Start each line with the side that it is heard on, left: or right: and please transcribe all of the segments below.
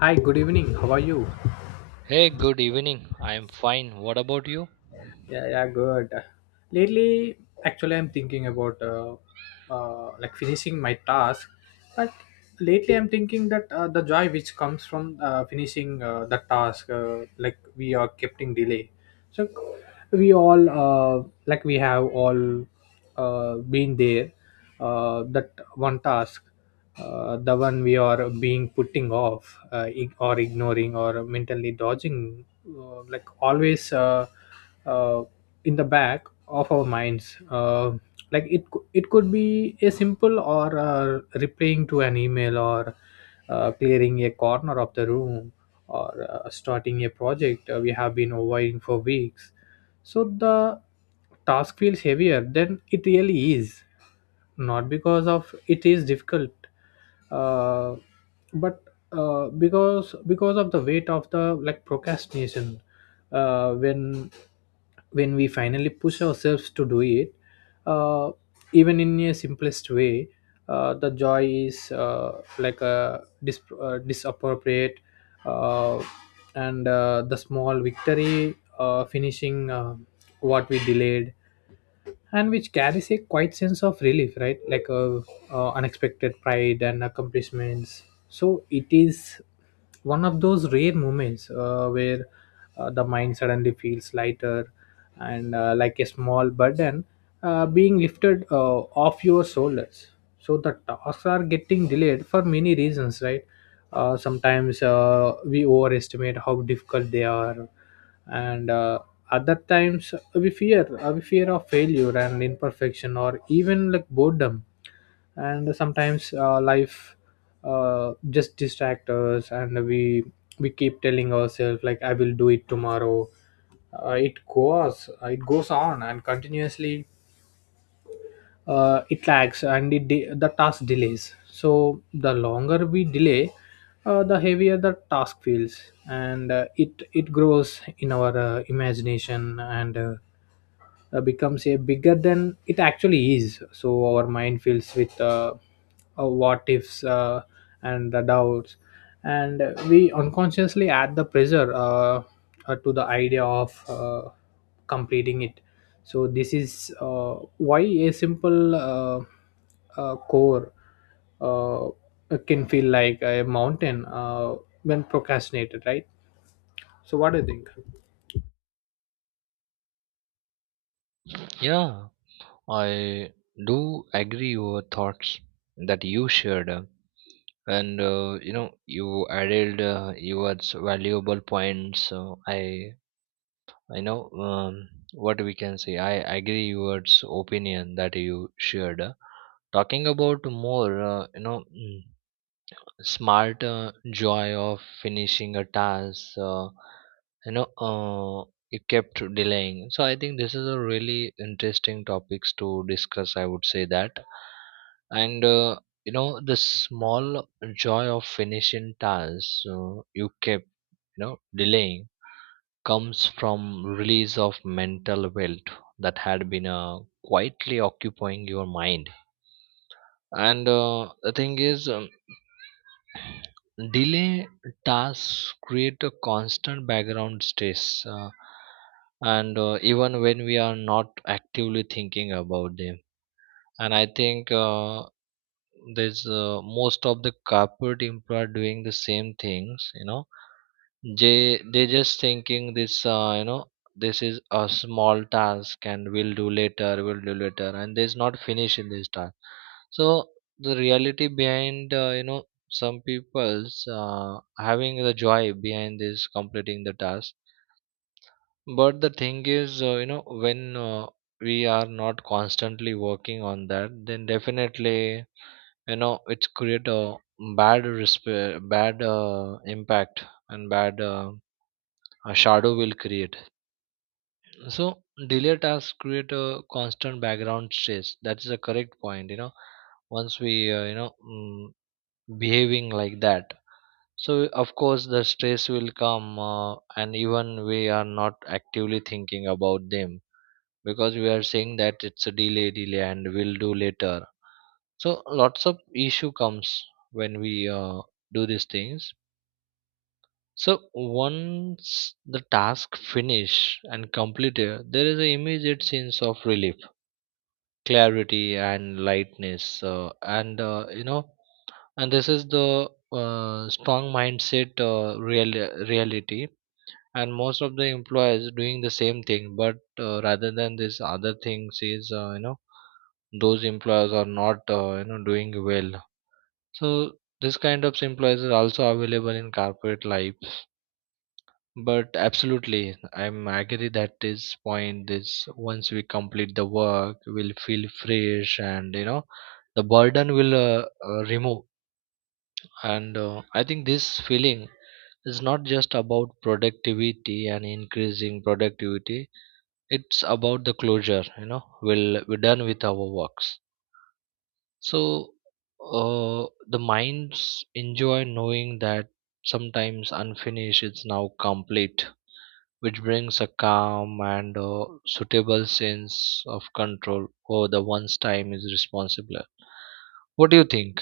left: Hi, good evening. How are you?
right: Hey, good evening. I am fine. What about you?
left: Yeah, yeah, good. Lately, actually, I'm thinking about like finishing my task, but lately I'm thinking that the joy which comes from finishing the task, like we are kept in delay. So we all like we have all been there that one task the one we are being putting off or ignoring or mentally dodging like always uh, in the back of our minds, like it could be a simple or replying to an email or clearing a corner of the room, or starting a project we have been avoiding for weeks. So the task feels heavier than it really is, not because of it is difficult, uh, but because of the weight of the like procrastination. Uh, when when we finally push ourselves to do it, uh, even in a simplest way, the joy is like a disappropriate, uh, and the small victory finishing what we delayed and which carries a quiet sense of relief, right? Unexpected pride and accomplishments. So it is one of those rare moments where the mind suddenly feels lighter and, like a small burden being lifted off your shoulders. So the tasks are getting delayed for many reasons, right? Sometimes we overestimate how difficult they are, and, other times we fear of failure and imperfection, or even like boredom. And sometimes life just distract us, and we keep telling ourselves like I will do it tomorrow. It goes on and continuously it lags and the task delays. So the longer we delay, the heavier the task feels, and it grows in our imagination, and becomes a bigger than it actually is. So our mind fills with what ifs, and the doubts, and we unconsciously add the pressure to the idea of completing it. So this is why a simple, core, uh, can feel like a mountain when procrastinated, right? So what do you think?
right: Yeah, I do agree your thoughts that you shared. And you know you added your valuable points, so I know, what we can say, I agree your opinion that you shared. Talking about more, you know, smart joy of finishing a task, you know, it kept delaying. So I think this is a really interesting topics to discuss, I would say that. And you know, the small joy of finishing tasks, you kept, you know, delaying, comes from release of mental wealth that had been quietly occupying your mind. And the thing is, delay tasks create a constant background stress, and even when we are not actively thinking about them. And I think, there's, most of the corporate employer doing the same things, you know, they just thinking this, you know, this is a small task and we'll do later, we'll do later, and there's not finish in this task. So the reality behind, you know, some people's having the joy behind this completing the task. But the thing is, you know, when we are not constantly working on that, then definitely, you know, it's create a bad impact and bad, a shadow will create. So delay tasks create a constant background stress. That is a correct point. You know, once we, you know, behaving like that, so of course the stress will come, and even we are not actively thinking about them, because we are saying that it's a delay, delay, and we'll do later. So lots of issue comes when we do these things. So once the task finish and completed, there is an immediate sense of relief, clarity, and lightness. And you know, and this is the strong mindset, real reality. And most of the employers doing the same thing, but rather than this other things is, you know, those employers are not, you know, doing well. So this kind of employers are also available in corporate life. But absolutely, I'm agree that this point is once we complete the work, we'll feel fresh and you know the burden will remove. And I think this feeling is not just about productivity and increasing productivity. It's about the closure. You know, we're done with our works. So the minds enjoy knowing that sometimes unfinished is now complete, which brings a calm and suitable sense of control over the one's time is responsible. What do you think?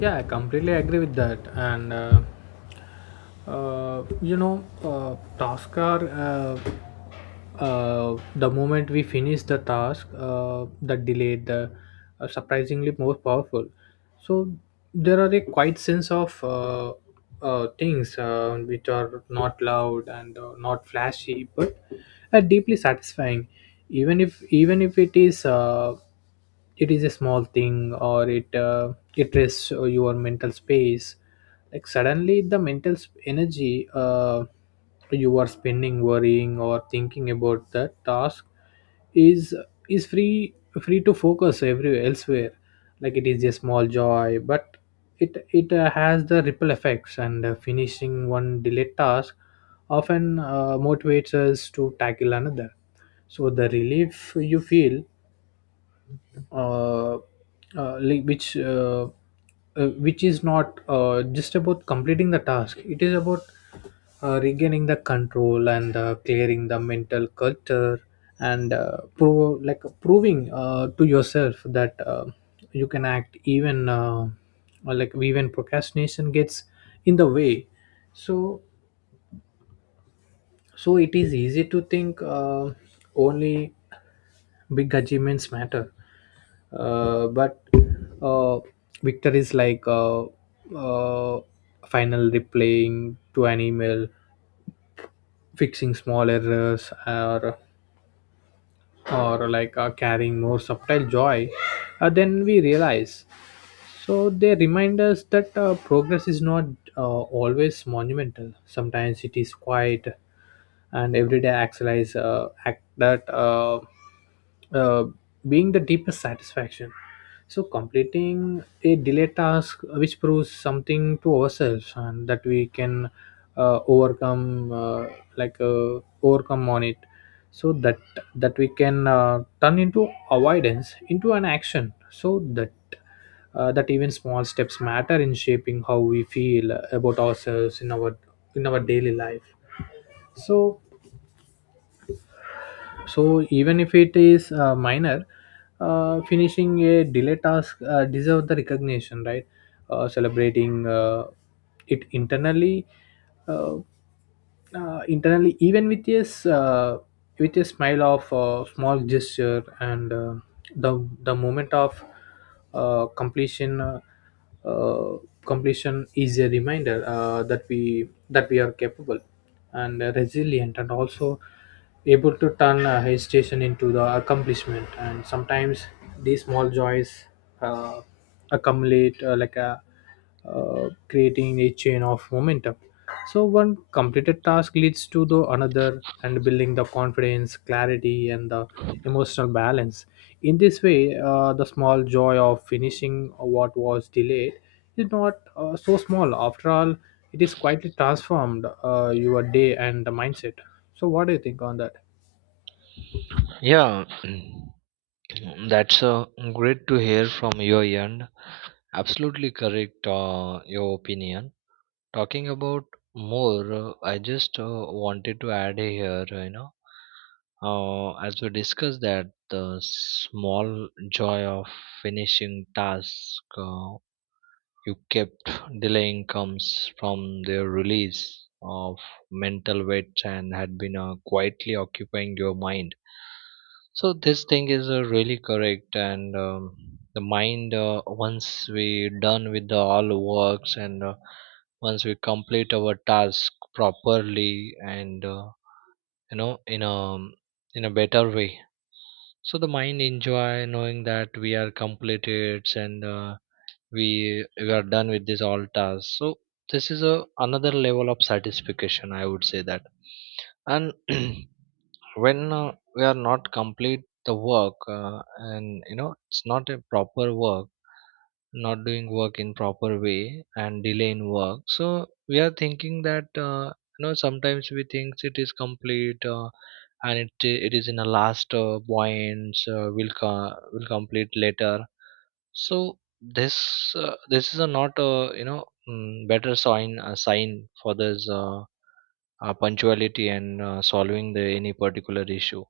left: Yeah, I completely agree with that, and you know, tasks are, the moment we finish the task the delay, the surprisingly more powerful. So there are a quite sense of things which are not loud and not flashy but are deeply satisfying. Even if it is it is a small thing, or it rests your mental space. Like suddenly the energy you are spending worrying or thinking about that task is is free to focus everywhere elsewhere. Like it is a small joy, but it has the ripple effects, and finishing one delayed task often motivates us to tackle another. So the relief you feel, uh, like which is not just about completing the task, it is about regaining the control, and clearing the mental culture, and prove like proving to yourself that you can act, even or like even procrastination gets in the way. So so it is easy to think only big achievements matter, but uh, victories like, uh, final, replying to an email, fixing small errors, or carrying more subtle joy then we realize. So they remind us that progress is not uh, always monumental. Sometimes it is quiet, and everyday acts, act that uh, being the deepest satisfaction. So completing a delayed task, which proves something to ourselves, and that we can uh, overcome, uh, overcome on it. So that we can turn into avoidance into an action, so that that even small steps matter in shaping how we feel about ourselves in our daily life. So so even if it is minor, finishing a delay task deserves the recognition, right? Celebrating it internally, uh, internally, even with with a smile of small gesture, and the moment of uh, completion uh, uh, completion is a reminder that we are capable and resilient, and also able to turn hesitation into the accomplishment. And sometimes these small joys uh, accumulate, like a creating a chain of momentum. So one completed task leads to the another, and building the confidence, clarity, and the emotional balance. In this way, the small joy of finishing what was delayed is not so small. After all, it is quietly transformed your day and the mindset. So what do you think on that?
right: Yeah, that's great to hear from your end. Absolutely correct, your opinion. Talking about more, I just wanted to add here, you know, as we discussed, that the small joy of finishing task, uh, you kept delaying, comes from their release of mental weight and had been quietly occupying your mind. So this thing is really correct. And the mind, once we done with the all works, and once we complete our task properly and you know, in a better way, so the mind enjoy knowing that we are completed, and we we are done with this all tasks. So this is a another level of satisfaction, I would say that. And when we are not complete the work, and you know it's not a proper work, not doing work in proper way and delay in work. So we are thinking that, you know, sometimes we think it is complete, and it is in a last points, will complete later. So this is a not a, you know, better sign, sign for this, punctuality and solving the any particular issue.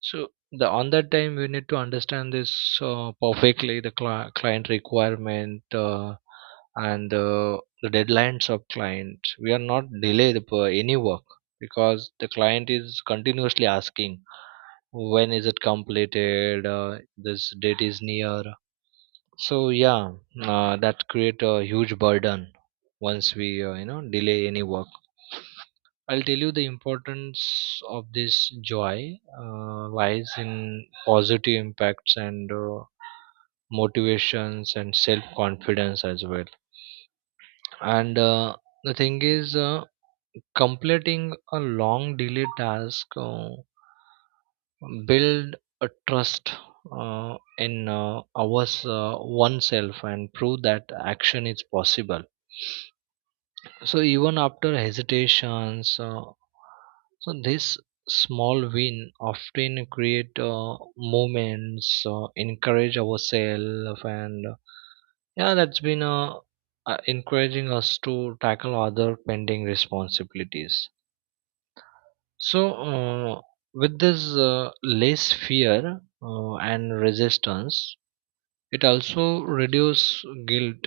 right: So the on that time we need to understand this perfectly, the client requirement, and the deadlines of client. We are not delay the any work, because the client is continuously asking, when is it completed, this date is near. So yeah, that create a huge burden once we, you know, delay any work. I'll tell you the importance of this joy lies in positive impacts and motivations and self confidence as well. And the thing is, completing a long delayed task build a trust uh, in ours, oneself, and prove that action is possible, so even after hesitations. So this small win often create moments, encourage ourselves, and yeah, that's been encouraging us to tackle other pending responsibilities. So, with this less fear and resistance, it also reduces guilt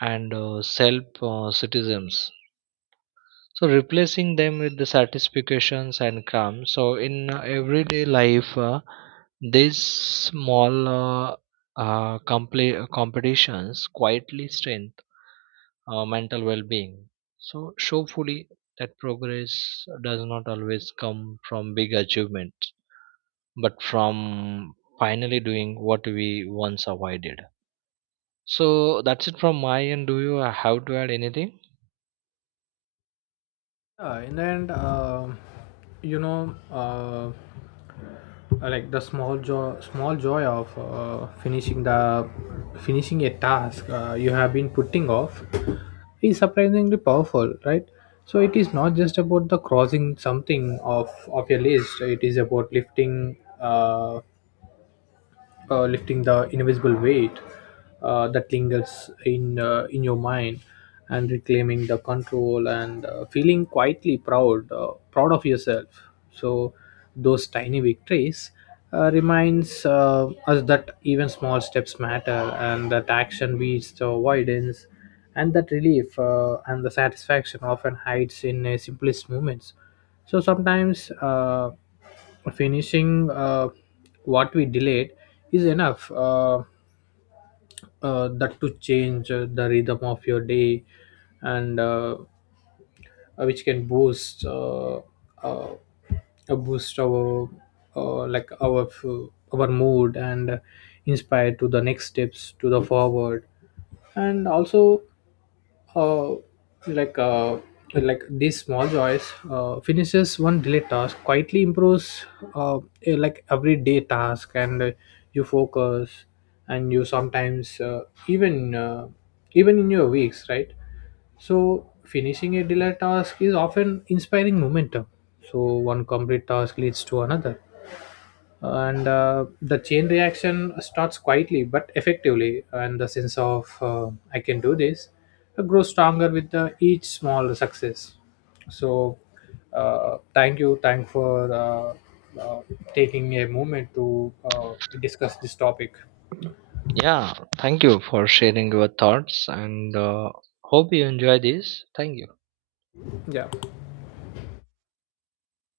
right: and self criticisms. So, replacing them with the satisfactions and calm. So, in everyday life, these small, competitions quietly strengthen mental well-being. So, show fully that progress does not always come from big achievements, but from finally doing what we once avoided. So that's it from my end. Do you have to add anything?
left: Yeah, in the end, you know. Like the small joy of finishing the finishing a task you have been putting off is surprisingly powerful, right? So it is not just about the crossing something off of your list, it is about lifting, lifting the invisible weight that lingers in your mind, and reclaiming the control, and feeling quietly proud of yourself. So those tiny victories reminds us that even small steps matter, and that action beats the avoidance, and that relief and the satisfaction often hides in simplest moments. So sometimes finishing what we delayed is enough, that to change the rhythm of your day, and which can boost, uh, boost our, uh, like our f- our mood, and inspire to the next steps to the forward. And also, uh, like uh, like these small joys finishes one delay task, quietly improves uh, like everyday task, and you focus, and you sometimes even uh, even in your weeks, right? So finishing a delay task is often inspiring momentum. So one complete task leads to another, and the chain reaction starts quietly but effectively, and the sense of I can do this grows stronger with each small success. So thank you, thank for uh, taking a moment to discuss this topic.
right: Yeah, thank you for sharing your thoughts, and hope you enjoy this. Thank you.
left: Yeah.